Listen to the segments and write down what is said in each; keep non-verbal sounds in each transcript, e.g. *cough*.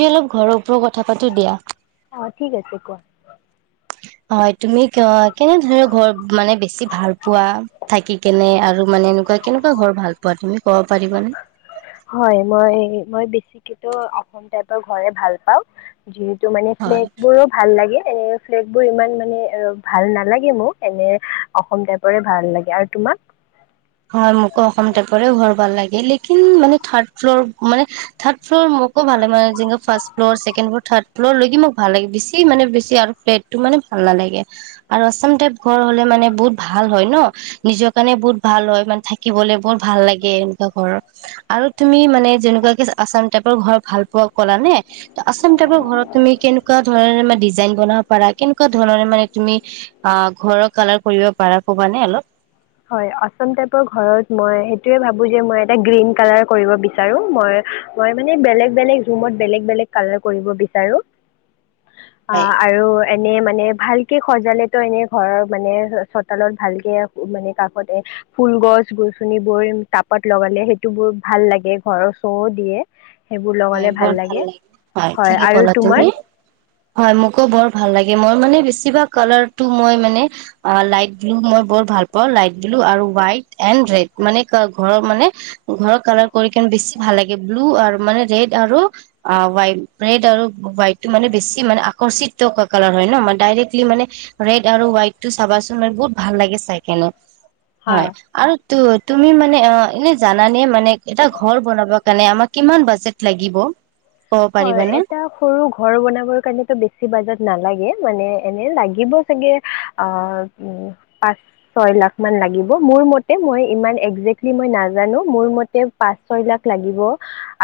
দি অলপ ঘৰ ওপৰত কথা পাতো দিয়া। হয় *unintelligible* হয় তুমি কেনে ধৰৰ ঘৰ মানে বেছি ভাল পোৱা, থাকি কেনে? আৰু মানে এনেকুৱা কেনেকুৱা ঘৰ ভাল পোৱা তুমি? ক'ব পাৰিবানে হয় মই মই বেছিকে ত অসম টাইপৰ ঘৰে ভাল পাওঁ। যিহেতু মানে হয় ফ্লেট বোৰো ভাল লাগে। এনে ফ্লেট বোৰ ইমান মানে ভাল নালাগে মোক, এনে অসম টাইপৰে ভাল লাগে। আৰু তোমাক? হয় মোকো অসম টাইপৰে ঘৰ ভাল লাগে। লেকিন মানে থাৰ্ড ফ্ল'ৰ মানে থাৰ্ড ফ্ল'ৰ মোকো ভাল মানে যেনেক first floor second floor third floor লকে মোক ভাল লাগে বেছি মানে বেছি আৰু ফ্লেটটো মানে ভাল নালাগে । আৰু আছাম টাইপ ঘৰ হ'লে মানে বহুত ভাল হয় ন, নিজৰ কাৰণে বহুত ভাল হয়। মানে থাকিবলে বহত ভাল লাগে এনেকুৱা ঘৰৰ। আৰু তুমি মানে যেনেকুৱা কি আছাম টাইপৰ ঘৰ ভাল পোৱা ক'লা নে ত আছাম টাইপৰ ঘৰত তুমি কেনেকুৱা ধৰণৰ ডিজাইন বনাব পাৰা কেনেকুৱা ধৰণৰ মানে তুমি অ ঘৰৰ কালাৰ কৰিব পাৰা ক'বানে অলপ? হয় আসাম টাইপ ৰ ঘৰত মই সেইটোয়ে ভাবোঁ যে, মই এটা গ্ৰীণ কালাৰ কৰিব বিচাৰো । মই ম‌ই মানে বেলেগ বেলেগ ৰোমত বেলেগে বেলেগে কালাৰ কৰিব বিচাৰো। অ হয় আৰু এনে মানে মানে ভালকে সজালেতো এনে ঘৰৰ মানে চোতালত ভালকে মানে, কাষতে ফুল গছ গছনিবোৰ তাপত লগালে সেইটো বোৰ ভাল লাগে ঘৰৰ শ দিয়ে। হয় বৰ ভাল লাগে হয় ঠিকে আৰু কলা তোমাৰ তুমি হয় মোকো বৰ ভাল ল মই মানে বেছিভাগ কালাৰটো মই মানে অ লাইট ব্লু মই বৰ ভাল পাওঁ, লাইট ব্লু আৰু হোৱাইট, এণ্ ৰেড। মানে ঘৰ মানে ঘৰত কালাৰ কৰি কিনে বেছি ভাল লাগে ব্লু আৰু মানে, ৰেড আৰু হাইট ৰেড আৰু হোৱাইটটো মানে বেছি মানে আকৰ্ষিত কালাৰ হয় ন মই ডাইৰেক্টলি মানে ৰেড আৰু হোৱাইট টো চাবাচোন ম বহুত ভাল লাগে চাই কিনে। হয় আৰু ত তুমি মানে অ এনে জানানে মানে এটা ঘৰ বনাবৰ কাৰণে আমাৰ কিমান বাজেট, লাগিব? ক'ব হয় পাৰিবানে? এটা সৰু ঘৰ বনাবৰ কাৰণটো বেছি বাজত নালাগে। মানে এনে লাগিব চাগে আ উম, পাঁচ ছয় লাখ মান লাগিব মোৰ মতে মই ইমান একজেক্টলি মই নাজানো। মোৰ মতে পাঁচ ছয় লাখ লাগিব।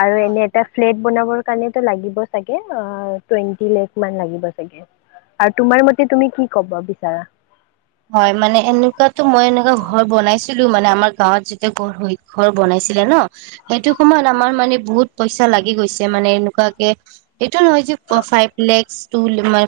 আৰু এনে হয় হয় এটা ফ্লেট বনাবৰ এনে টো লাগিব চাগে আ টুৱেন্টি লাখ মান লাগিব ছাগে। আৰু তোমাৰ মতে তুমি কি কব বিচাৰা? হয়, মানে এনেকুৱাতো মই এনেকুৱা ঘৰ বনাইছিলো মানে আমাৰ গাঁৱত যেতিয়া ঘৰ হৈ ঘৰ বনাইছিলে ন, সেইটো সময়ত আমাৰ মানে বহুত পইচা লাগি গৈছে মানে এনেকুৱাকে, এইটো নহয় যে ফাইভ লেক্স টো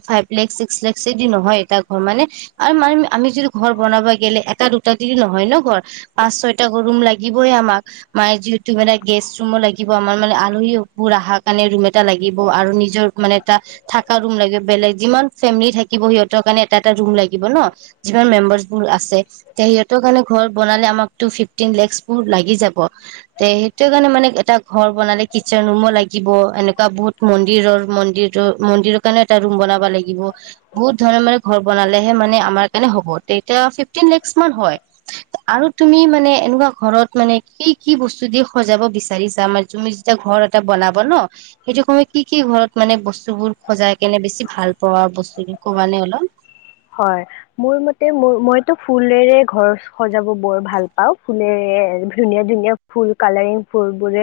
ফাই লেক্স, ছিক্স লেক্স দি নহয় এটা ঘৰ মানে, আৰু মানে, আমি যিটো ঘৰ বনাব গেলে এটা দুটা তি নহয় ন ঘৰ। পাঁচ ছয়টা ৰুম লাগিব‌ই আমাক। মানে যিহেতু মানে গেষ্ট ৰুমো লাগিব আমাৰ মানে আলহীবোৰ অহাৰ কাৰণে ৰুম এটা লাগিব। আৰু নিজৰ মানে এটা থকা ৰুম লাগিব বেলেগ যিমান ফেমিলি থাকিব সিহঁতৰ কাৰণে এটা এটা ৰুম লাগিব ন, যিমান মেম্বাৰ্চ বোৰ আছে, ত সিহঁতৰ কাৰণে ঘৰ বনালে আমাক ফিফটিন লেক্স বোৰ লাগি যাব। তে সেইটো কাৰণে মানে এটা ঘৰ বনালে কিটচেন ৰুমো লাগিব। এনেকুৱা বহুত মন্দিৰৰ মন্দিৰৰ মন্দিৰৰ কাৰণেও এটা ৰুম বনাব লাগিব বহুত ধৰণে মানে ঘৰ বনালেহে মানে আমাৰ ণে হ'ব । এতিয়া ফিফটিন লেক্স মান হয় । আৰু তুমি মানে এনেকুৱা ঘৰত মানে কি কি বস্তু দি সজাব বিচাৰিছা মান তুমি যেতিয়া ঘৰ এটা বনাব ন সেইটো সময়ত কি কি ঘৰত মানে বস্তুবোৰ সজাই কেনে বেছি ভাল পোৱা বস্তু কবা নে অলপ? হয়, মোৰ মতে মোৰ মইতো ফুলৰে ঘৰ সজাব বৰ ভাল পাওঁ। ফুলেৰে ধুনীয়া ধুনীয়া ফুল কালাৰিং ফুলবোৰে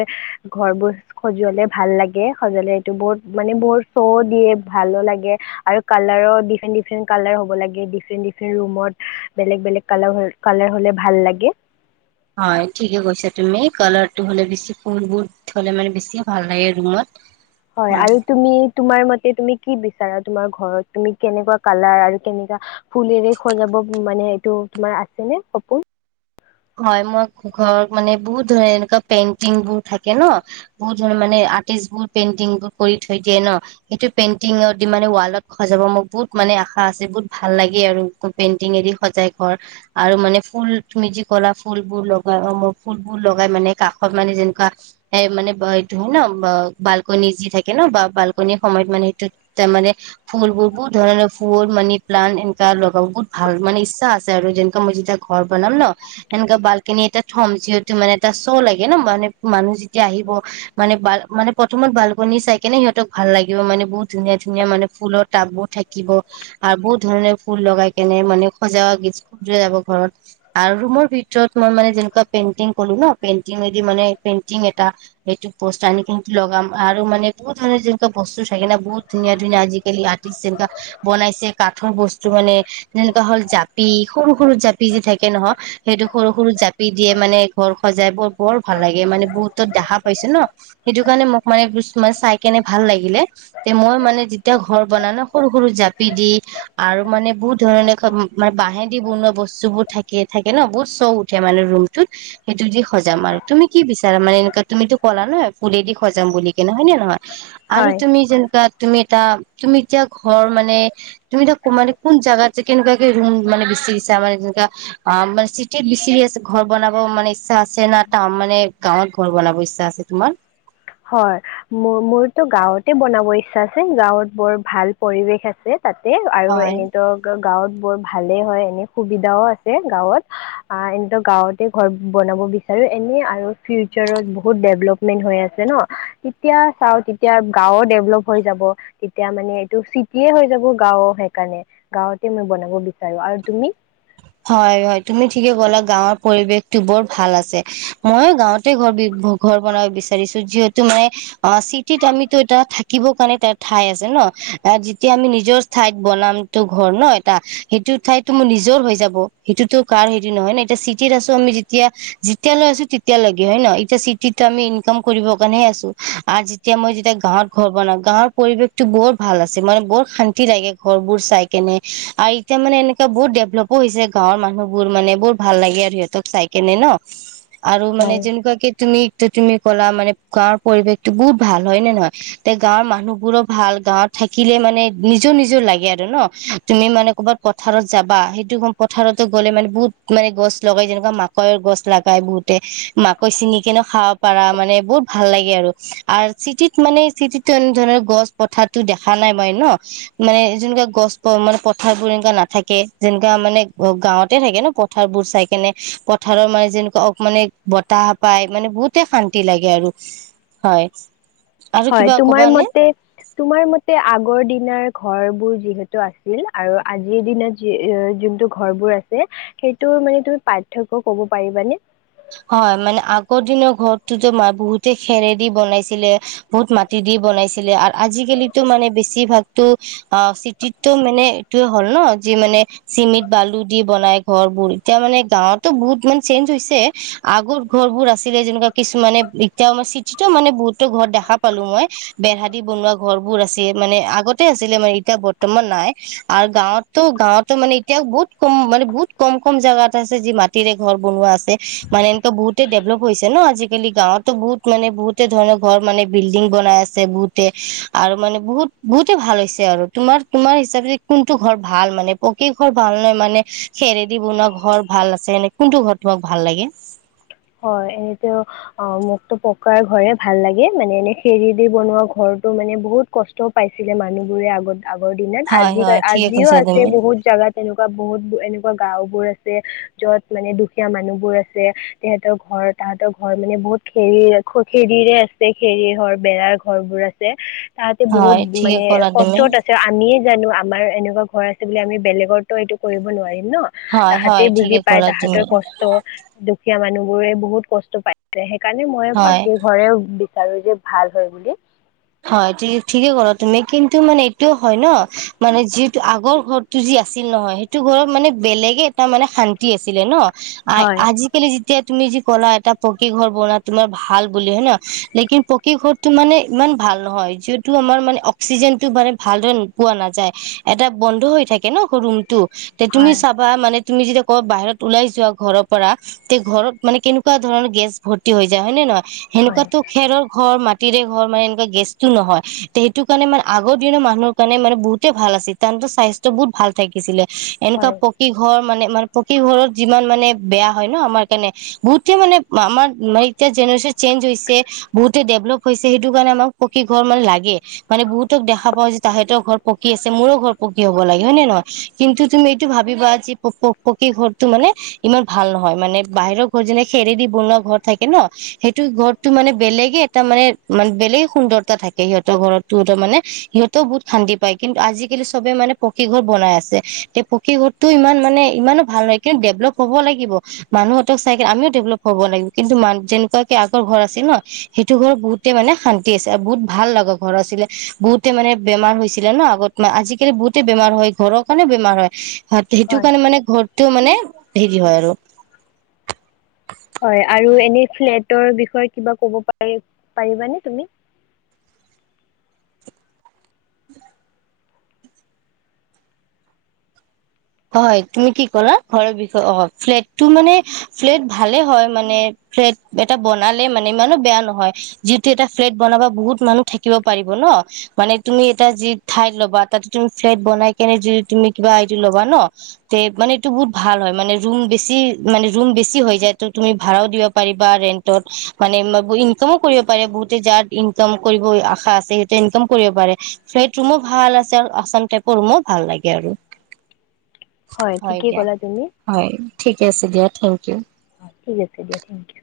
ঘৰবোৰ সজোৱালে ভাল লাগে। সজালে এইটো বুত মানে বত শ' দিয়ে ভালো লাগে আৰু কালাৰো ডিফাৰেণ্ট ডিফাৰেণ্ট, কালাৰ হ'ব লাগে, ডিফেন্ট ডিফেন্ট ৰুমত বেলেগ বেলেগ কাল কালাৰ হলে ভাল লাগে। হয় ঠিকে কৈছা তুমি, কালাৰটো হলে বেছি ফুলবোৰ হ'লে মানে বেছি ভাল লাগে ৰুমত। হয় আৰু তুমি তোমাৰ মতে তুমি কি বিচাৰা তোমাৰ ঘৰত তুমি কেনেকুৱা কালাৰ আৰু কেনেকুৱা ফুলেৰে সজাব মানে এইটো তোমাৰ আছে নে সপোন? হয়, মই ঘৰত মানে বহুত ধৰণৰ এনেকুৱা পেইণ্টিং বোৰ থাকে ন, বহুত ধৰণৰ মানে আৰ্টিষ্ট বোৰ পেইণ্টিং বোৰ কৰি থৈ দিয়ে ন, সেইটো পেইণ্টিঙ দি মানে ৱালত সজাব মোৰ বহুত মানে আশা আছে বহুত ভাল লাগে আৰু পেইণ্টিং এদি সজাই ঘৰ আৰু মানে ফুল তুমি যি কলা ফুলবোৰ লগাই, অ মোৰ ফুলবোৰ লগাই মানে কাষত মানে যেনেকুৱা এ মানে এইটো হয় ন বাল্কনি যি থাকে ন বা বাল্কনিৰ সময়ত মানে সেইটোত তাৰ মানে ফুলবোৰ বহুত ধৰণৰ ফুল, মানি প্লানট এনেকা লগাব বহুত ভাল মানে ইচ্ছা আছে আৰু যেনেকুৱা মই যেতিয়া ঘৰ বনাম ন সেনেকুৱা বাল্কনিতে থম, যিহেতু মানে এটা শ লাগে ন, মানে মানুহ যেতিয়া আহিব মানে বাল মানে প্ৰথমত বাল্কনি চাই কেনে সিহঁতক ভাল লাগিব, মানে বহুত ধুনীয়া-ধুনীয়া মানে ফুলৰ টাবোৰ থাকিব আৰু বহুত ধৰণে ফুল লগাই কেনে মানে সজা গ খুব দূৰে যাব ঘৰত আৰু ৰুমৰ ভিতৰত যত মই মানে যেনেকুৱা পেইণ্টিং কলো ন, পেইণ্টিংদি মানে পেইণ্টিং এটা সেটো পষ্ট আনি কিনে লগাম আৰু মানে বহুত ধৰণৰ যেনেকুৱা বস্তু থাকে না বহুত ধুনীয়া-ধুনীয়া আজিকালি আৰ্টিষ্ট যেনেকা বনাইছে কাঠৰ বস্তু মানে যেনেকুৱা হল জাপি, সৰু-সৰু জাপি যি থাকে নহয় সেইটো সৰু-সৰু জাপি দিয়ে মানে ঘৰ সজাই বৰ বৰ ভাল লাগে, মানে বহুতত দেখা পাইছে ন সেইটো কাৰণে মোক মানে, মানে চাই কেনে ভাল লাগিলে, তে মই মানে যেতিয়া ঘৰ বনাম ন সৰু-সৰু জাপি দি আৰু মানে বহুত ধৰণে মানে বাহেদি বনোৱা বস্তুবোৰ থাকে থাকে ন বহুত চৌ উঠে মানে ৰুমটোত সেইটো দি সজাম আৰু তুমি কি বিচাৰা মানে এনেকুৱা তুমিতো কলা নহয় ফুলে দি সজাম বুলি কেনে হয় নে নহয়? আৰু হয় তুমি যেনেকুৱা তুমি এটা, তুমি এতিয়া ঘৰ মানে তুমি এটা মানে কোন জেগাত যে কেনেকুৱাকে ৰুম মানে বিচাৰিছা মানে তেনো আ মানে চিটিত বিচিৰি আছা ঘৰ বনাব, মানে ইচ্ছা আছে ন, টাউন মানে গাঁৱত ঘৰ বনাব ইচ্ছা আছে তোমাৰ? হয় মো মোৰতো গাঁৱতে বনাব ইচ্ছা আছে, গাঁৱত বৰ ভাল পৰিৱেশ আছে। তাতে আৰু হয় এনেই ত গাঁৱত বৰ ভালে হয় এনে সুবিধাও আছে গাঁৱত, অ এনেতো গাঁৱতে ঘৰ বনাব বিচাৰো এনে আৰু ফিউচাৰত বহুত ডেভলপমেন্ট হৈ আছে। হৈছে ন, তেতিয়া চাও তেতিয়া গাঁও ডেভলপ হৈ যাব তেতিয়া মানে এইটো চিটিয়ে হৈ যাব গাঁও সেইকাৰণে গাঁওতে মই বনাব বিচাৰো আৰু তুমি হয়-হয় তুমি ঠিকে ক'লা গাঁৱৰ পৰিৱেশতো বৰ ভাল আছে, মইও গাঁৱতে ঘৰ ব ঘৰ বনাব বিচাৰিছো যিহেতু মানে অ চিটিত আমিতো এটা থাকিব কাৰণে এটা ঠাই আছে ন, যেতিয়া আমি নিজৰ ঠাইত বনাম তটো ঘৰ এটা সেইটো ঠাইতো মোৰ নিজৰ হৈ যাব। সেইটোত কাৰ হেৰি নহয় ন এতিয়া চিটিত আছো আমি যেতিয়া-যেতিয়া লৈ আছো তেতিয়া লৈকে হয় ন, এতিয়া চিটিত আমি ইনকাম কৰিব কাৰণে আছো আৰু যেতিয়া মই যেতিয়া গাঁৱত ঘৰ বনাম গাঁৱৰ পৰিবেশটো বৰ ভাল আছে, মানে বৰ শান্তি লাগে ঘৰবোৰ চাই কেনে আৰু এতিয়া মানে এনেকুৱা বহুত ডেভেলপ হৈছে গাঁৱৰ মানুহবোৰ মানে বৰ ভাল লাগে আৰু সিহঁতক চাই কেনে ন আৰু মানে হয় যেনেকুৱাকে তুমি টো তুমি ক'লা মানে গাঁৱৰ পৰিৱেশতটো বহুত ভাল হয় নে নহয়, এ গাঁৱৰ মানুহবোৰো ভাল, গাঁৱত থাকিলে মানে নিজৰ-নিজৰ লাগে আৰু ন, তুমি মানে কৰ'বাত পথাৰত যাবা পথাৰতো গ'লে মানে বহুত মানে গছ লগাই যেনেকুৱা মাকৈৰ গছ লগাই বহুতে মাকৈ চিনি কেনে খাব পাৰা মানে বহুত ভাল লাগে আৰু, আৰু চিটিত মানে চিটিতো এনে ধৰণৰ গছ পথাৰতো দেখা নাই মই ন, মানে যেনেকুৱা গছ মানে পথাৰ বোৰ এনেকুৱা নাথাকে যেনে মানে গাঁৱতে থাকে ন পথাৰবোৰ চাই কেনে পথাৰৰ মানে যেনেকুৱা মানে বতাহ পায় মানে বহুতে শান্তি লাগে আৰু হয়। আৰু হয়, কিবা তোমাৰ কবা নে? মতে তোমাৰ মতে আগৰ দিনাৰ ঘৰ বোৰ যিহেতু আছিল আৰু আজিৰ দিনত যি যোনটো ঘৰ বোৰ আছে, সেইটো মানে তুমি পাৰ্থক্য ক'ব পাৰিবানে? হয়, মানে আগৰ দিনৰ ঘৰতোতো ম বহুতে খেৰে দি বনাইছিলে, বহুত মাটি দি বনাইছিলে আৰু আজিকালিতো মানে বেছিভাগতো অ চিটিতটো মানে এইটোয়ে হ'ল ন যি মানে চিমেট বালু দি বনাই ঘৰবোৰ এতিয়া মানে গাঁৱতো বহুত মানে চেঞ্জ হৈছে আগৰ ঘৰ বোৰ আছিলে যেনেকুৱা কিছুমানে এতিয়াও মই চিটিতো মানে বহুতো ঘৰ দেখা পালো মই বেহা দি বনোৱা ঘৰ বোৰ আছে, মানে আগতে আছিলে মানে এতিয়া বৰ্তমান নাই আৰু গাঁৱতো, গাঁৱতো মানে এতিয়াও বহুত কম মানে বহুত কম-কম জেগাত আছে যি মাটিৰে ঘৰ বনোৱা আছে। মানে এনেকুৱা বহুতে ডেভলপ হৈছে ন, আজিকালি গাঁৱতো বহুত মানে বহুতে ধৰণৰ ঘৰ মানে বিল্ডিং বনাই আছে বহুতে আৰু মানে বহুত বহুতে ভাল হৈছে আৰু তোমাৰ তোমাৰ হিচাপে কোনটো ঘৰ ভাল মানে পকি ঘৰ ভাল নহয় মানে খেৰেদি বনোৱা ঘৰ ভাল আছে এনে কোনটো ঘৰ তোমাক ভাল লাগে? হয়, এনেতো অ মোকতো পকাৰ ঘৰে ভাল লাগে মানে এনে খেৰ দি বনোৱা ঘৰটো মানে বহুত কষ্টও পাইছিলে মানুহবোৰে আগতে আগৰ দিনত, হয় হয় ঠিকে আজি-আজিও কৈছা আছে তুমি বহুত জাগা তেনেকুৱা বহুত এনেকুৱা গাওবোৰ আছে, যত মানে দুখীয়া মানুহ বোৰ আছে, তেহতৰ ঘৰ তাহতৰ ঘৰ মানে বহুত খেৰিৰে আছে খেৰি ঘৰ, বেৰাৰ ঘৰবোৰ আছে। তাহতে বহুত হয় ঠিকে মানে ক'লা তুমি কষ্টত আছে আমিয়ে জানো। আমাৰ এনেকুৱা ঘৰ আছে বুলি, আমি বেলেগৰতো এইটো কৰিব নোৱাৰিম। ন, হয় হয় তাহাঁতেই বুজি ঠিকে পাই ক'লা তুমি তাহাঁতৰ কষ্ট দুখীয়া মানুহবোৰে বহুত কষ্ট পাইছে। সেই কাৰণে মই হয়। পাকি ঘৰে আৰু যে ভাল হয় বুলি। হয়, ঠিকে কলা তুমি, কিন্তু মানে এইটোও হয় ন মানে যিহেতু আগৰ ঘৰটো যি আছিল নহয় সেইটো ঘৰত মানে বেলেগে এটা মানে শান্তি আছিলে ন। হয় আজিকালি যি এতিয়া তুমি যি ক'লা এটা পকী ঘৰ বনোৱা তোমাৰ ভাল বুলি হয়ে ন লেকিন পকী ঘৰটো মানে ইমান। ভাল নহয় যিহেটো আমাৰ মানে অক্সিজেন টো মানে ভালো পোৱা নাযায় এটা বন্ধ হৈ থাকে ন ৰুম। তু তুমি হয় চাবা মানে। তুমি যেতিয়া ক বাহিৰত ওলাই যোৱা ঘৰৰ পৰা তে ঘৰত মানে কেনেকুৱা ধৰণৰ গেছ ভৰ্তি হৈ যায় হয় নে নহয়। হয় সেনেকুৱাতো খেৰৰ ঘৰ মা। তিৰে ঘৰ ম। গেছতটো নহয় সেইটো কাৰণে মানে আগৰ দিনৰ মানুহৰ কাৰণে মানে বহুতে ভাল আছিল তৰ স্বাস্থ্য বহুত ভাল থাকিছিলে? এনেকুৱা হয় পকী ঘৰ মানে। তোমাৰ পকী ঘৰত যিমান মানে বেয়া হয় ন আমাৰ কাৰণে বহুত মানে আমাৰ মানে এতিয়া জেনেৰেচন চেঞ্জ হৈছে বহুতে ডেভলপ হৈছে সেইটো কাৰণে আমাক। পকী ঘৰ মানে লাগে মানে বহুতক দেখা পাও যে তাহাঁতৰ ঘৰ পকী আছে মোৰো ঘৰ পকী হ'ব লাগে হয় নে নহয় কিন্তু তুমি এইটো ভাবিবা যে পকী ঘৰটো মানে ইমান ভাল নহয় মানে বাহিৰৰ ঘৰ যেনে খেৰেদি বনোৱা ঘৰ থাকে ন সেইটো ঘৰটো মানে বেলেগে এটা মানে মান বেলেগ। সুন্দৰতা থাকে সিহঁতৰ ঘৰতো তাৰমানে সিহঁতেও বহুত শান্তি পায় কিন্তু আজিকালি সবে মানে পকি ঘৰ বনাই আছে তে পকি ঘৰটো ইমান মানে ইমানো ভাল নহয় কিন্তু ডেভলপ হ'ব লাগিব মানুহঁতক চাই আমিও ডেভেলপ হ'ব লাগিব কিন্তু ম যেনেকুৱাকে আগৰ ঘৰ আছিল ন সেইটো ঘৰ বহুতে মানে শান্তি। আছে আৰু বহুত ভাল লগা ঘৰ আছিলে বহুতে মানে বেমাৰ হৈছিলে ন আগত ম আজিকালি বহুতে বেমাৰ হয় ঘৰৰ কাৰণে বেমাৰ হয়। সেইটো হয় কাৰণে মানে ঘৰত। টো মানে হেৰি হয় আৰু। হয় আৰু এনে ফ্লেট। বিষয়ে কিবা কব পাৰি পাৰিবানে তুমি। হয় তুমি কি ক'লা ঘৰৰ বিষয়ে অ ফ্লেটটো মানে ফ্লেট ভালে হয় মানে ফ্লেট এটা বনালে মানে ইমানো বেয়া নহয় যিটো এটা ফ্লেট বনাবা বহুত মানুহ থাকিব পাৰিব ন মানে তুমি এটা যি ঠাইত ল'বা তাতে তুমি ফ্ বনাই কেনে তুমি কিবাই ল'ব। হোৱা ন তে মানে এইটো বহুত ভাল হয় মানে ৰুম বেছি মানে ৰুম বেচি হয় যায় ত তুমি ভাঢ়া দিব পাৰিব ৰেণ্টত মানে ইনকমো কৰিব পৰিবা বহুতে যাৰ ইনকম কৰিব আশা আছে সিহঁতে ইনকম কৰিব পাৰে সিহঁত ৰুমো ভাল আছে আসাম টাইপৰ ৰুমত ভাল লাগে আৰু। হয় ঠিকেই ক'লা তুমি। ঠিকে আছে দিয়া থেংক ইউ। অ ঠিক আছে দিয়া থেংক ইউ।